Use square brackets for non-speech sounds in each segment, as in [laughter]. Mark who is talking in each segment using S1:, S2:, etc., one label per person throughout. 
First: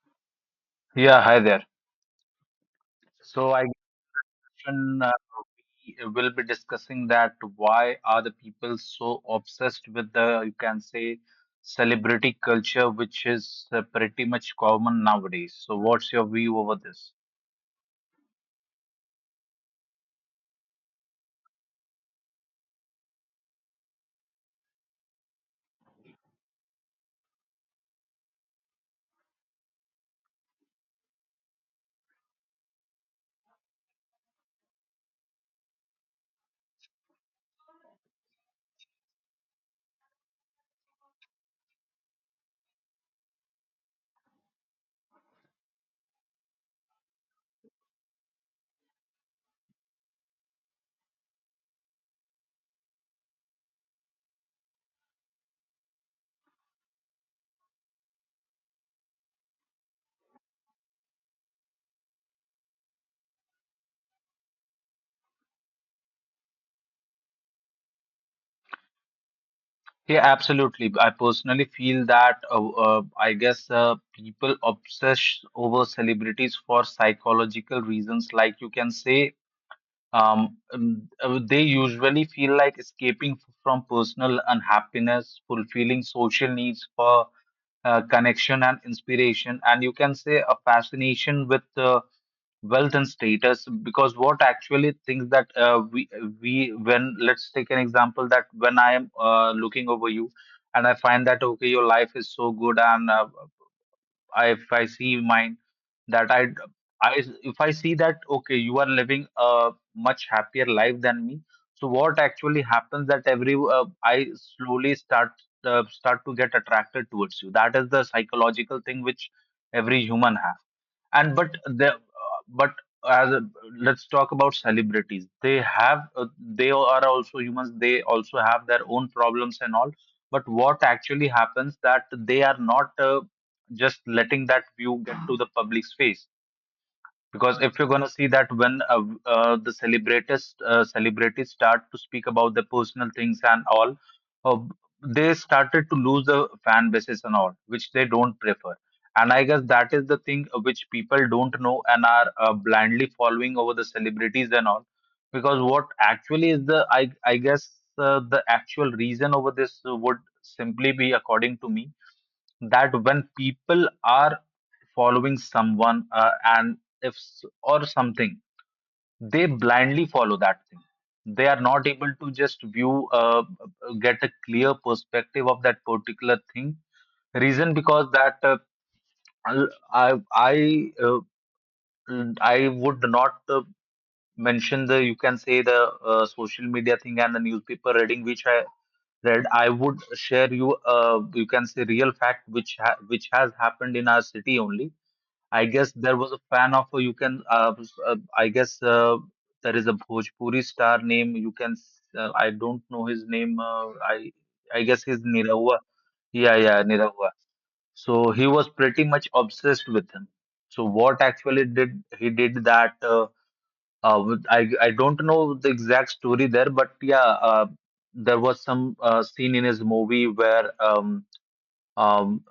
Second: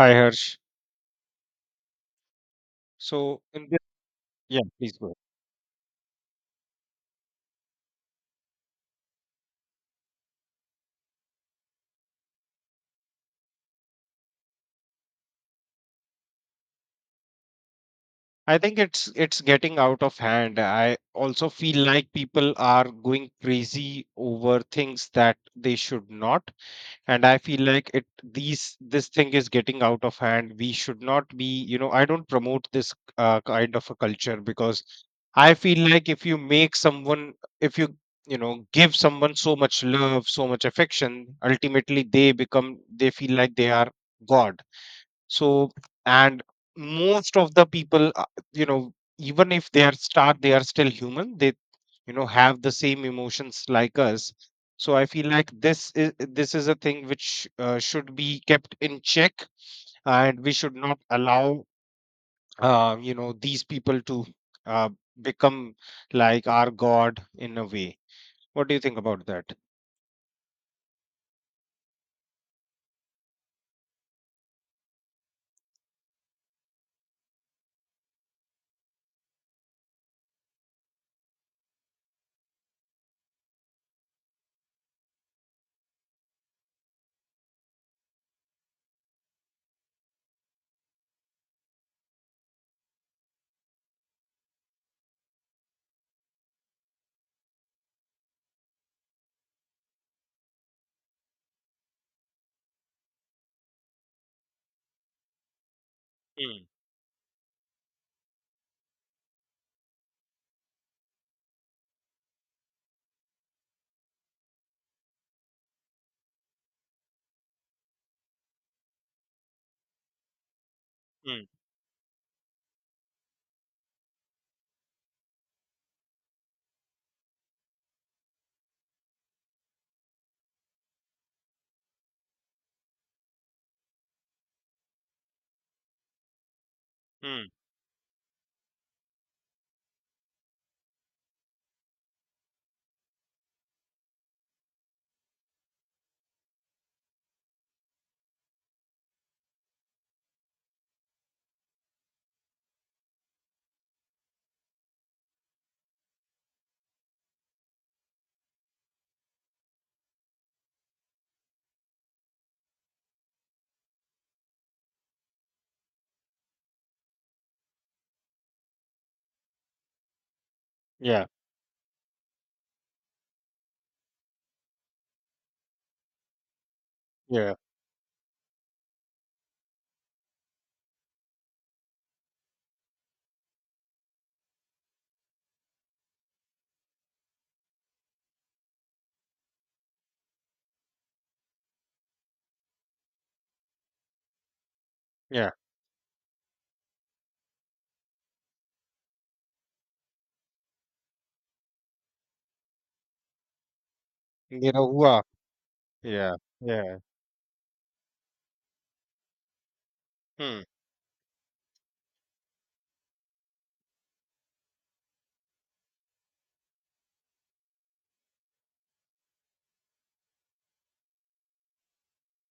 S1: Hi Harsh.
S2: Yeah, hi there.
S1: So
S2: So I
S1: in this, yeah,
S2: guess
S1: please go
S2: uh,
S1: ahead.
S2: we will be discussing that why are the people so obsessed with the, you can say, celebrity culture, which is pretty much common nowadays. So what's your view over this?
S1: I think it's getting out of hand. I also feel like people are going crazy over things that they should not, and I feel like it these this thing is getting out of hand. We should not be. I don't promote this kind of a culture, because I feel like if you you know give someone so much love, so much affection. Ultimately, they feel like they are God. So and most of the people, even if they are still human, they have the same emotions like us. So I feel like this is a thing which should be kept in check, and we should not allow these people to uh, become like our god in a way. What do you think about that?
S2: Yeah, absolutely. I personally feel that I guess people obsess over celebrities for psychological reasons, like you can say. They usually feel like escaping from personal unhappiness, fulfilling social needs for connection and inspiration, and you can say a fascination with wealth and status. Because what actually things that we when let's take an example that when I am looking over you, and I find that okay, your life is so good, and I, if I see mine, that
S1: Mm,
S2: I if I see that okay, you are living a much happier life than me. So what actually happens that every I slowly start start to get attracted towards you. That is the psychological thing which every human have. And
S1: mm,
S2: but the but as a, let's talk about celebrities. They have they are also humans. They also have their own problems and all. But what actually happens that they are not just letting that view get to the public's face,
S1: mm.
S2: because if you're going to see that when the celebrities celebrities start to speak about their personal things and all, uh, they started to lose the fan bases and all, which they don't prefer. And I guess that is the thing which people don't know and are blindly following over the celebrities and all, because what actually is the I guess the actual reason over this would simply be, according to me, that when people are following someone and if or something, they blindly follow that thing.
S1: Yeah,
S2: They are not able to just view get a clear perspective of that particular thing,
S1: yeah,
S2: reason because that I'll- i i uh, I would not mention the, you can say, the social media thing and the newspaper reading which I read. I would share you, you can say, real fact which which has happened in our city only.
S1: yeah,
S2: I guess there was a fan of you can I guess there is a Bhojpuri star name, you can I don't know his name. I guess
S1: Nirahuwa.
S2: he's Nirav.
S1: Yeah,
S2: Yeah, yeah,
S1: yeah.
S2: Nirav. So he was pretty much obsessed with him.
S1: Mm,
S2: So what actually did he did that with, I don't know the exact story there, but yeah, there was some scene in his movie where um,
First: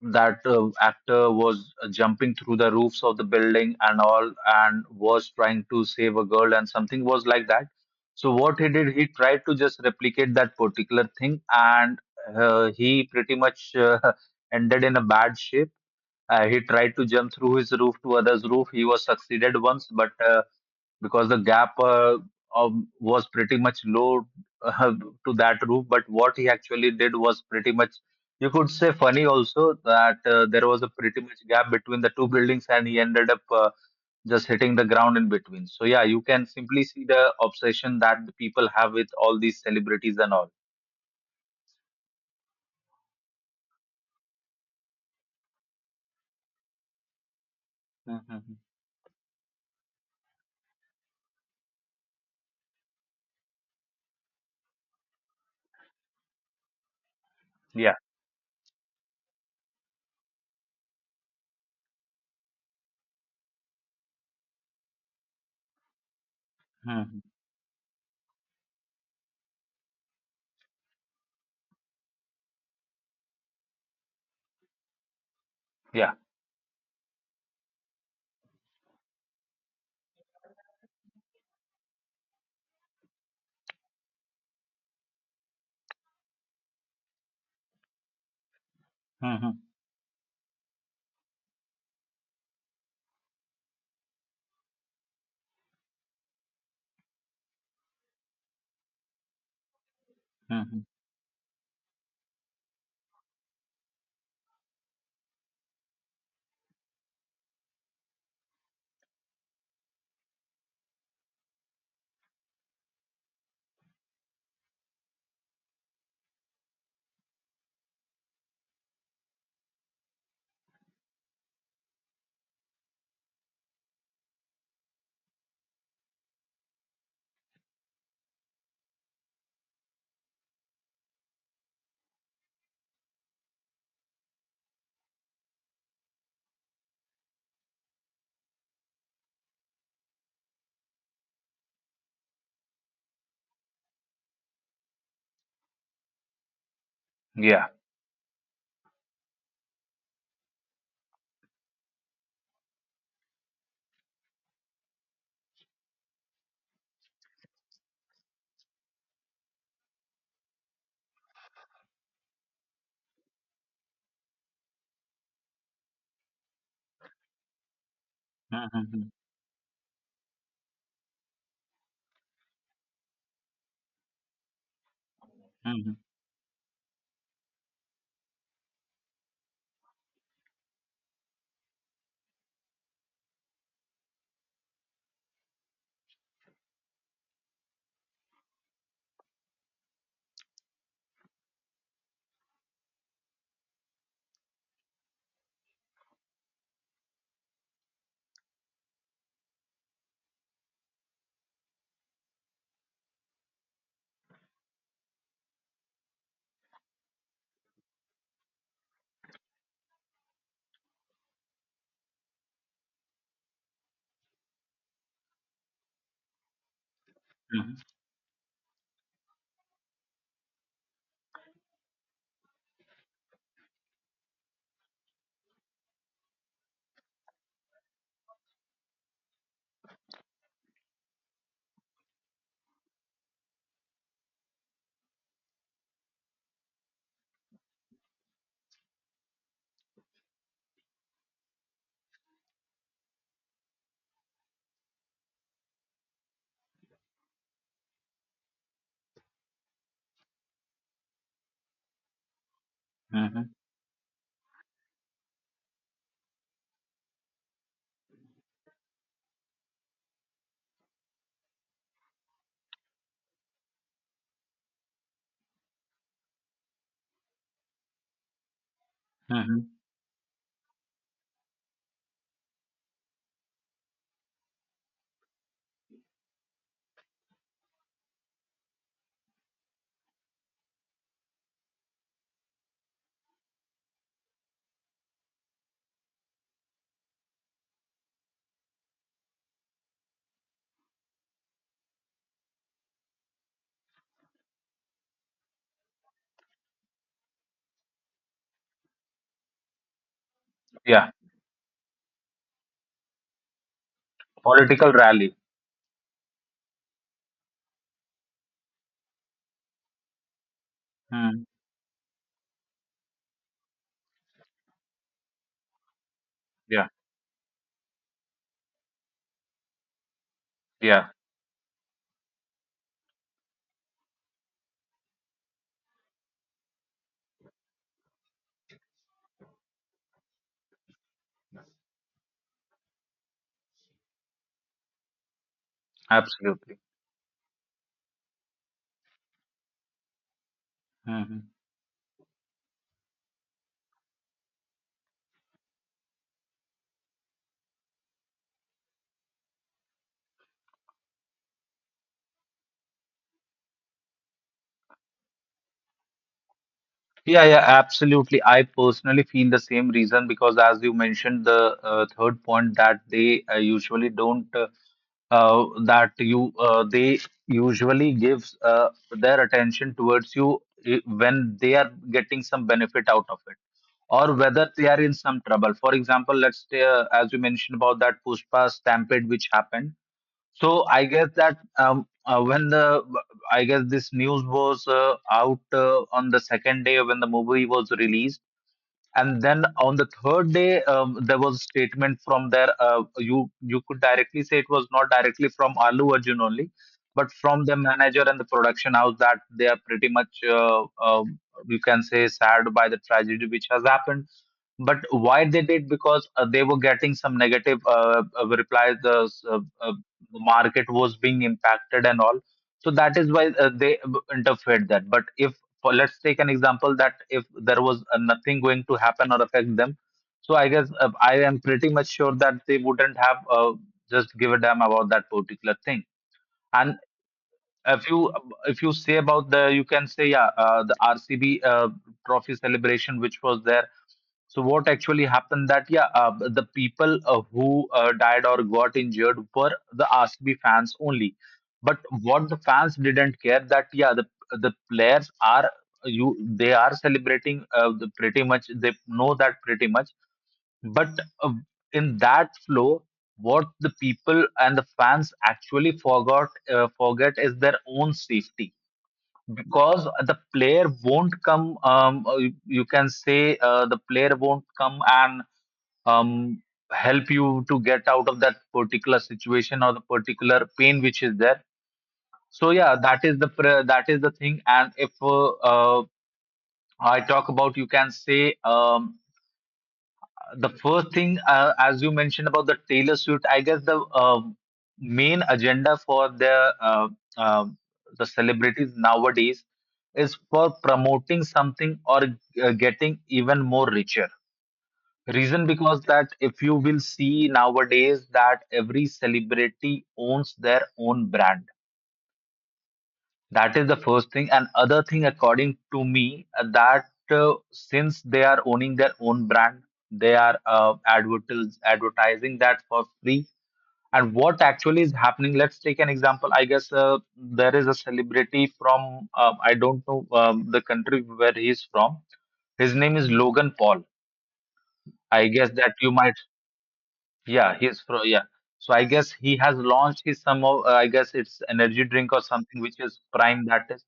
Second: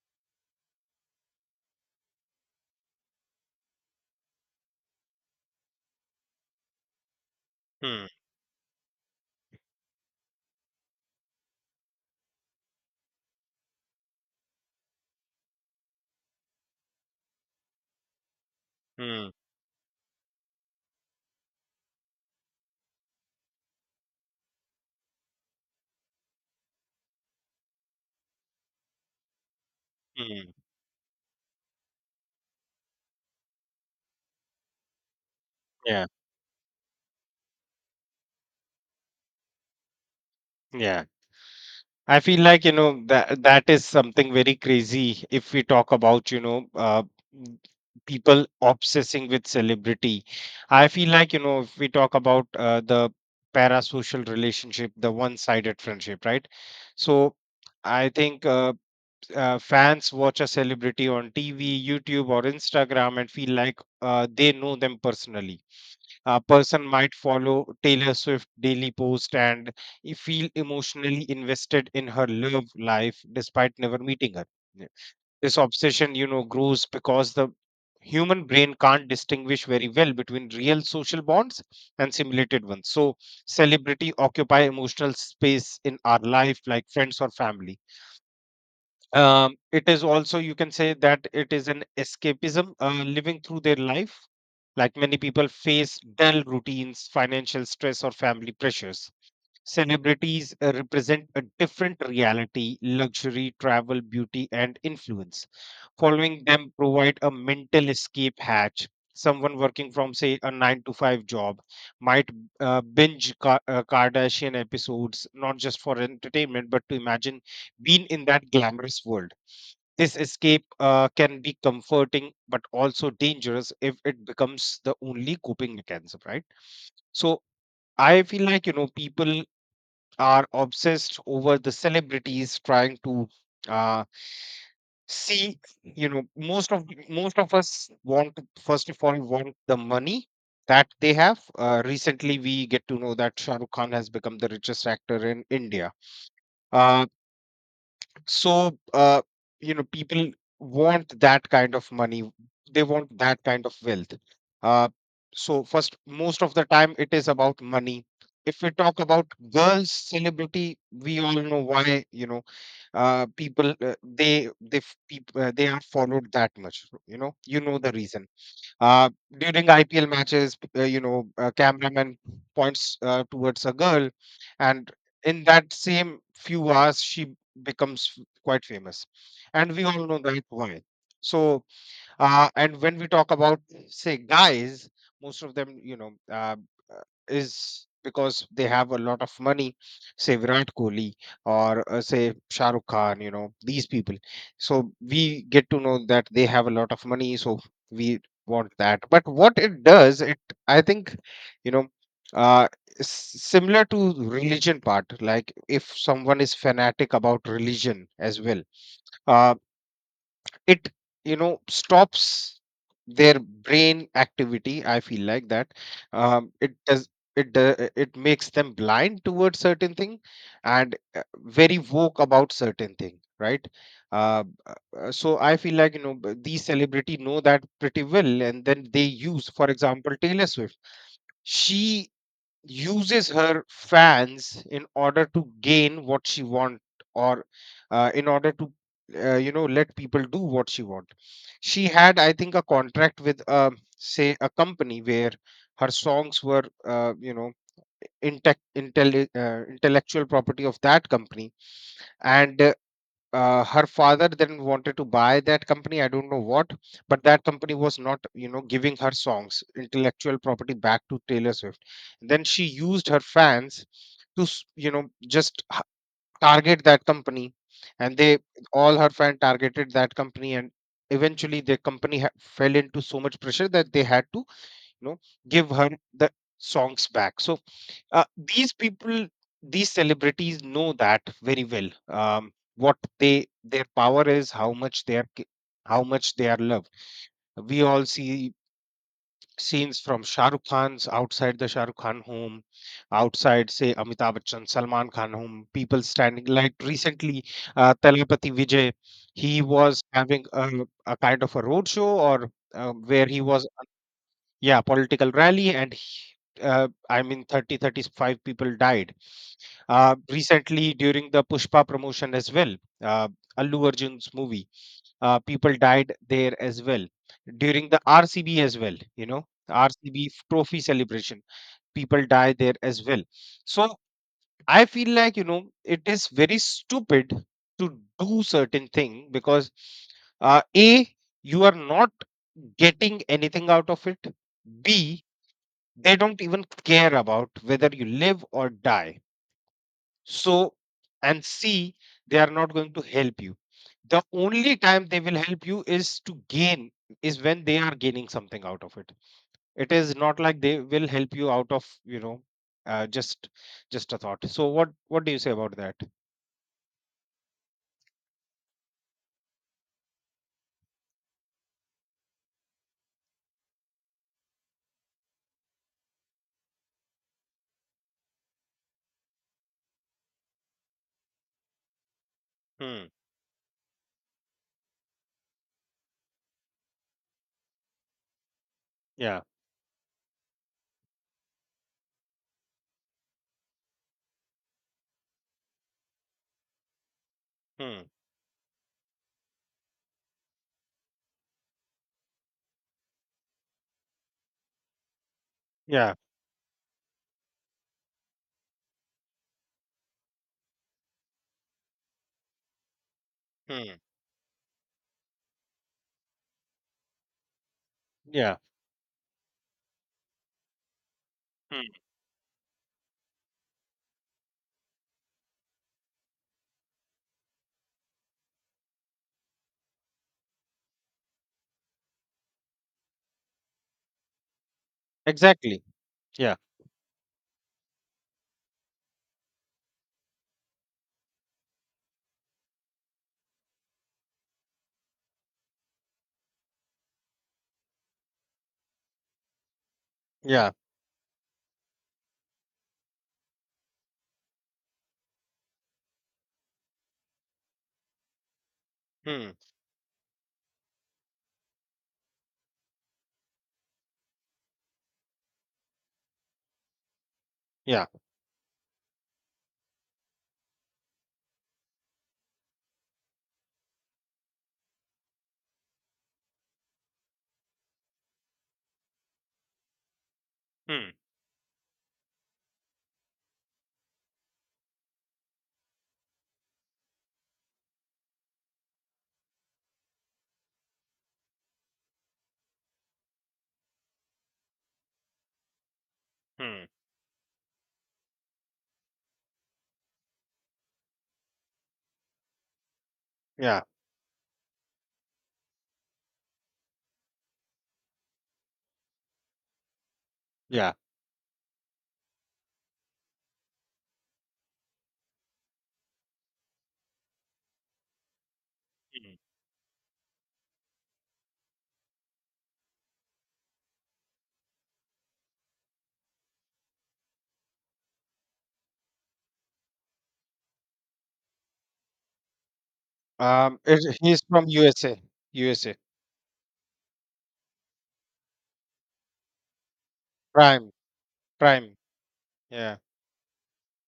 S2: that actor was jumping through the roofs of the building and all and was trying to save a girl and something was like that.
S1: mm,
S2: So what he did, he tried to just replicate that particular thing, and he pretty much [laughs] ended in a bad shape. He tried to jump through his roof to others roof. He was
S1: mm.
S2: succeeded once, but because the gap was pretty much low uh, to that roof. But what he actually did was pretty much, you could say, funny also, that
S1: Mm,
S2: there was a pretty much gap between the two buildings, and he ended up just hitting the ground in between. So yeah,
S1: yeah,
S2: you can simply see the obsession that the people have with all these celebrities and all.
S1: yeah. I feel like, that is something very crazy, if we talk about, m- people
S2: Hmm.
S1: obsessing with celebrity. I feel like, if we talk about the parasocial relationship, the one-sided friendship, right? So
S2: Yeah.
S1: I think fans watch a celebrity on TV, YouTube, or Instagram and feel like they know them personally. A person might
S2: Hmm.
S1: follow Taylor Swift daily post and feel emotionally invested in her love life despite never meeting her. Yeah. This
S2: Yeah.
S1: obsession, grows because the human brain can't distinguish very well between real social bonds and simulated ones. So celebrity occupy emotional space in our life like friends or family.
S2: Hmm. Hmm.
S1: It is also, you can say, that it is an escapism, living through their life. Like many people face dull routines, financial stress, or family pressures. Celebrities represent a different reality: luxury, travel, beauty, and influence. Following them provide a mental escape hatch. Someone working from, say, a 9 to 5 job might binge Kardashian episodes, not just for entertainment, but to imagine being in that glamorous world. This escape can be comforting, but also dangerous if it becomes the only coping mechanism, right? So I feel like, people are obsessed over the celebrities, trying to uh, see. Most of us first of all want the money that they have. Recently, we get to know that Shahrukh Khan has become the richest actor in India. Uh,
S2: Yeah.
S1: so people want that kind of money, they want that kind of wealth. uh, so first, most of the time it is about money. If we talk about girls celebrity, we all know why, uh, people uh, they they people, they are followed that much. You know the reason.
S2: Hmm. Hmm.
S1: uh, During IPL matches, a cameraman points towards a girl, and in that same few hours, she becomes quite famous. And we all know that why. So, and when we talk about, say, guys, most of them, is because they have a lot of money, say Virat Kohli, or say Shah Rukh Khan, these people. So we get to know that they have a lot of money, so we want that. But what it does, it, I think, you know, uh, similar to religion part, like if someone is fanatic about religion as well, uh, it stops their brain activity, I feel like that. It does,
S2: Hmm.
S1: it makes them blind towards certain thing, and very woke about certain thing, right? uh, so I feel like, these celebrity know that pretty well, and then they use, for example, Taylor Swift. She uses her fans in order to gain what she want, or in order to let people do what she want. She had, I think, a contract with say, a company where her songs were intellectual property of that company. And her father then wanted to buy that company, I don't know what, but that company was not giving her songs intellectual property back to Taylor Swift. Then she used her fans to just target that company. And they, all her fan
S2: Hmm.
S1: targeted that company, and eventually the company fell into so much pressure that they had to you know give her the songs back. So uh, these people these celebrities know that very well, what they their power is, how much they are how much they are loved. We all see scenes from Shah Rukh Khan's, outside the Shah Rukh Khan home, outside, say, Amitabh Bachchan, Salman Khan home, people standing. Like recently Talapati Vijay, he was having a,
S2: Yeah.
S1: kind of a roadshow, or where he was, yeah,
S2: Political
S1: political
S2: rally.
S1: rally, and I mean 30, 35 people died. Recently, during
S2: Hmm.
S1: the Pushpa promotion as well, uh, Allu Arjun's movie, people died there as
S2: Yeah.
S1: well. During the RCB as well, RCB trophy
S2: Yeah.
S1: celebration, people die there as well. So I feel like, it is very stupid to do certain thing, because A, you are not getting anything out of it, B, they don't even
S2: Absolutely.
S1: care about whether you live or die. So, and
S2: Mhm.
S1: see, they are not going to help you. The only time they will help you is to gain, is when they are gaining something out of it. It is not like they will help you out of, uh, just just a thought. So what do you say about that?
S2: Yeah, yeah, absolutely. I personally feel the same reason because, as you mentioned, the third point that they usually don't, that you, they usually gives their attention towards you when they are getting some
S1: Hmm.
S2: benefit out of it or whether they are in some trouble. For example, let's say, as you mentioned about that Pushpa stampede
S1: Yeah.
S2: which happened. So I guess that when the I guess this news was out on the second day when the movie was
S1: Hmm.
S2: released, and then on the third day, there was a statement from there. You you could directly say it was not directly from Alu
S1: Yeah.
S2: Arjun only, but from the manager and the production house, that they are pretty much you can say sad by the tragedy which has
S1: Hmm.
S2: happened. But why they did, because they were getting some negative
S1: Yeah.
S2: replies. The market was being
S1: Hmm.
S2: impacted and all. So that is why they interfered that. But if for, let's take an example, that if there was nothing going to happen or affect them, so I guess I am pretty much sure that they wouldn't have just give a damn about that particular
S1: Exactly.
S2: thing.
S1: Yeah.
S2: And if you, if you say about the, you can say, yeah, the RCB trophy celebration which was there. So what actually happened that yeah, the people who died or got injured were the RCB
S1: Yeah.
S2: fans only. But what the fans didn't care, that yeah, the players are, you they are celebrating the pretty much, they know
S1: Hmm.
S2: that pretty much. But uh, in that flow, what the people and the fans actually forgot forget is their
S1: Yeah.
S2: own safety, because the player won't come you, you can say the player won't come and um, help you to get out of that particular situation or the particular pain
S1: Hmm.
S2: which is there. So yeah, that is the that is the thing. And if I talk about, you can say, the first thing, as you mentioned about the Taylor Swift, I guess the main agenda for
S1: Hmm.
S2: uh, the celebrities nowadays is for promoting something or getting even
S1: Yeah.
S2: more richer. Reason because that if you will see nowadays that every celebrity owns their own brand, that is the first thing. And other thing, according to me, that since they are owning their
S1: Yeah.
S2: own brand, they are advertising that for free. And what actually is happening? Let's take an example. I guess there is a celebrity from I don't know the country where he's from. His name is Logan
S1: Um,
S2: Paul.
S1: it, he's from USA,
S2: I guess that
S1: USA.
S2: you might yeah, he's fro yeah. So I guess he has launched his some of
S1: Prime,
S2: I guess it's
S1: Prime.
S2: energy drink or something,
S1: Yeah.
S2: which is Prime, that is.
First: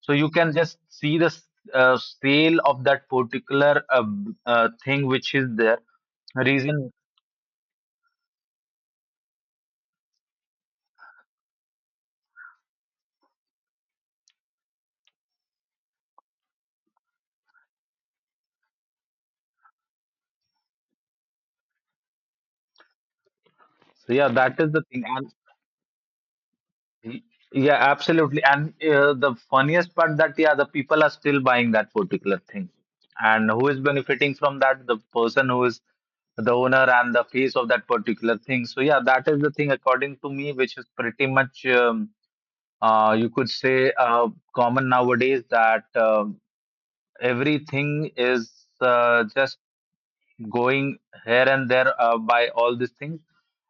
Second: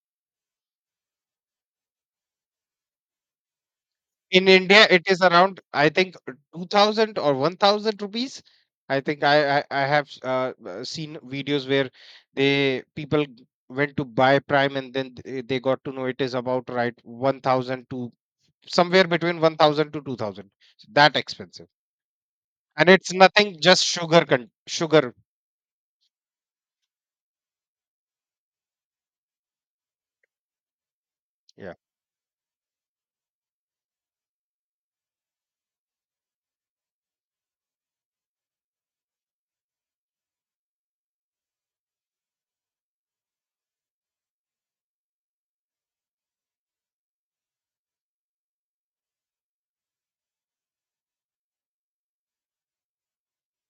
S2: So you can just see the uh, sale of that particular
S1: In India, it
S2: thing
S1: is
S2: which is
S1: around,
S2: there.
S1: I think, two
S2: Reason,
S1: thousand or 1,000 rupees. I think I have seen videos where they people went to buy Prime, and then they got to know it is about right 1,000 to somewhere between 1,000 to 2,000. So, that expensive, and it's nothing, just
S2: so yeah, that is the thing.
S1: sugar.
S2: And y- yeah, absolutely. And the funniest part that yeah, the people are still buying
S1: Yeah,
S2: that particular thing. And who is benefiting from that? The person who is the owner and the face of that particular thing. So yeah, that is the thing according to me, which is pretty much you could say common nowadays, that everything is just going here and there by all these things.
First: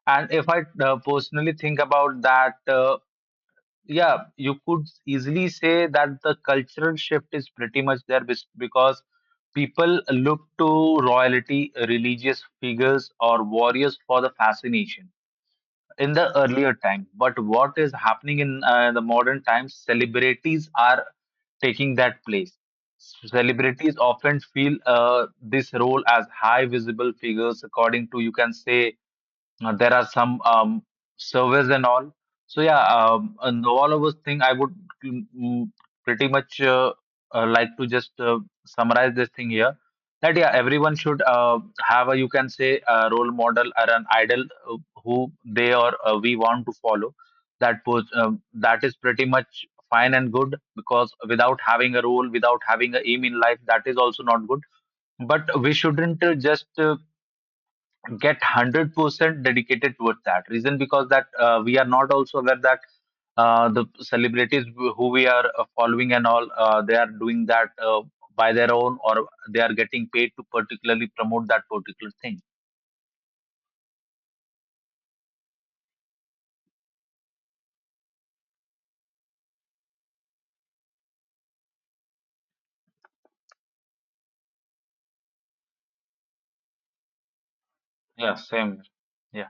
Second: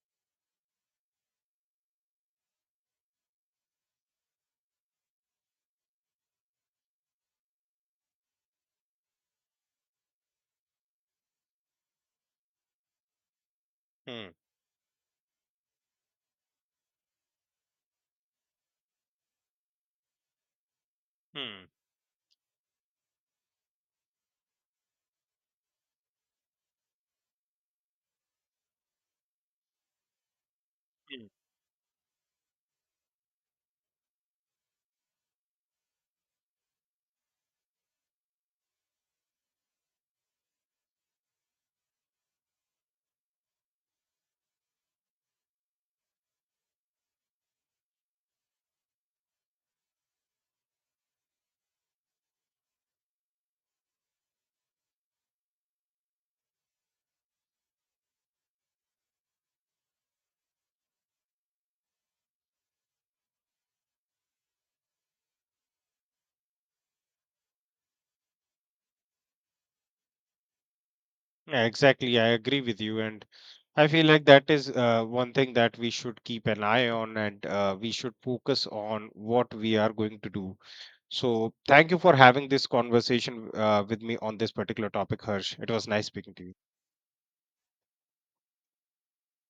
S2: And if I personally think about that, yeah, you could easily say that the cultural shift is pretty much there, because people look to royalty, religious figures, or warriors for
S1: Hmm.
S2: the fascination in the earlier time, but what is happening in the modern times, celebrities are
S1: Hmm.
S2: taking that place. Celebrities often feel this role as high visible figures, according to, you can say, there are some surveys and all. So yeah, and all of those thing I would mm, mm, pretty much like to just summarize this thing here. That yeah, everyone should have a, you can say, a role model or an idol uh, who they or we want to follow. That was that is pretty much fine and good, because without having a role, without having a aim in life, that is also not good, but we shouldn't just get 100% dedicated towards that, reason because that we are not also aware that the celebrities who we are following and all they are doing that by their own or they are getting paid to particularly promote that
S1: Yeah,
S2: particular
S1: exactly. I
S2: thing.
S1: agree with you, and I feel like that is one thing that we should keep an eye on, and we should focus on what we are going to do. So, thank you for having this conversation with me on this particular topic, Harsh. It was nice speaking to you.
S2: Yeah, same. Yeah.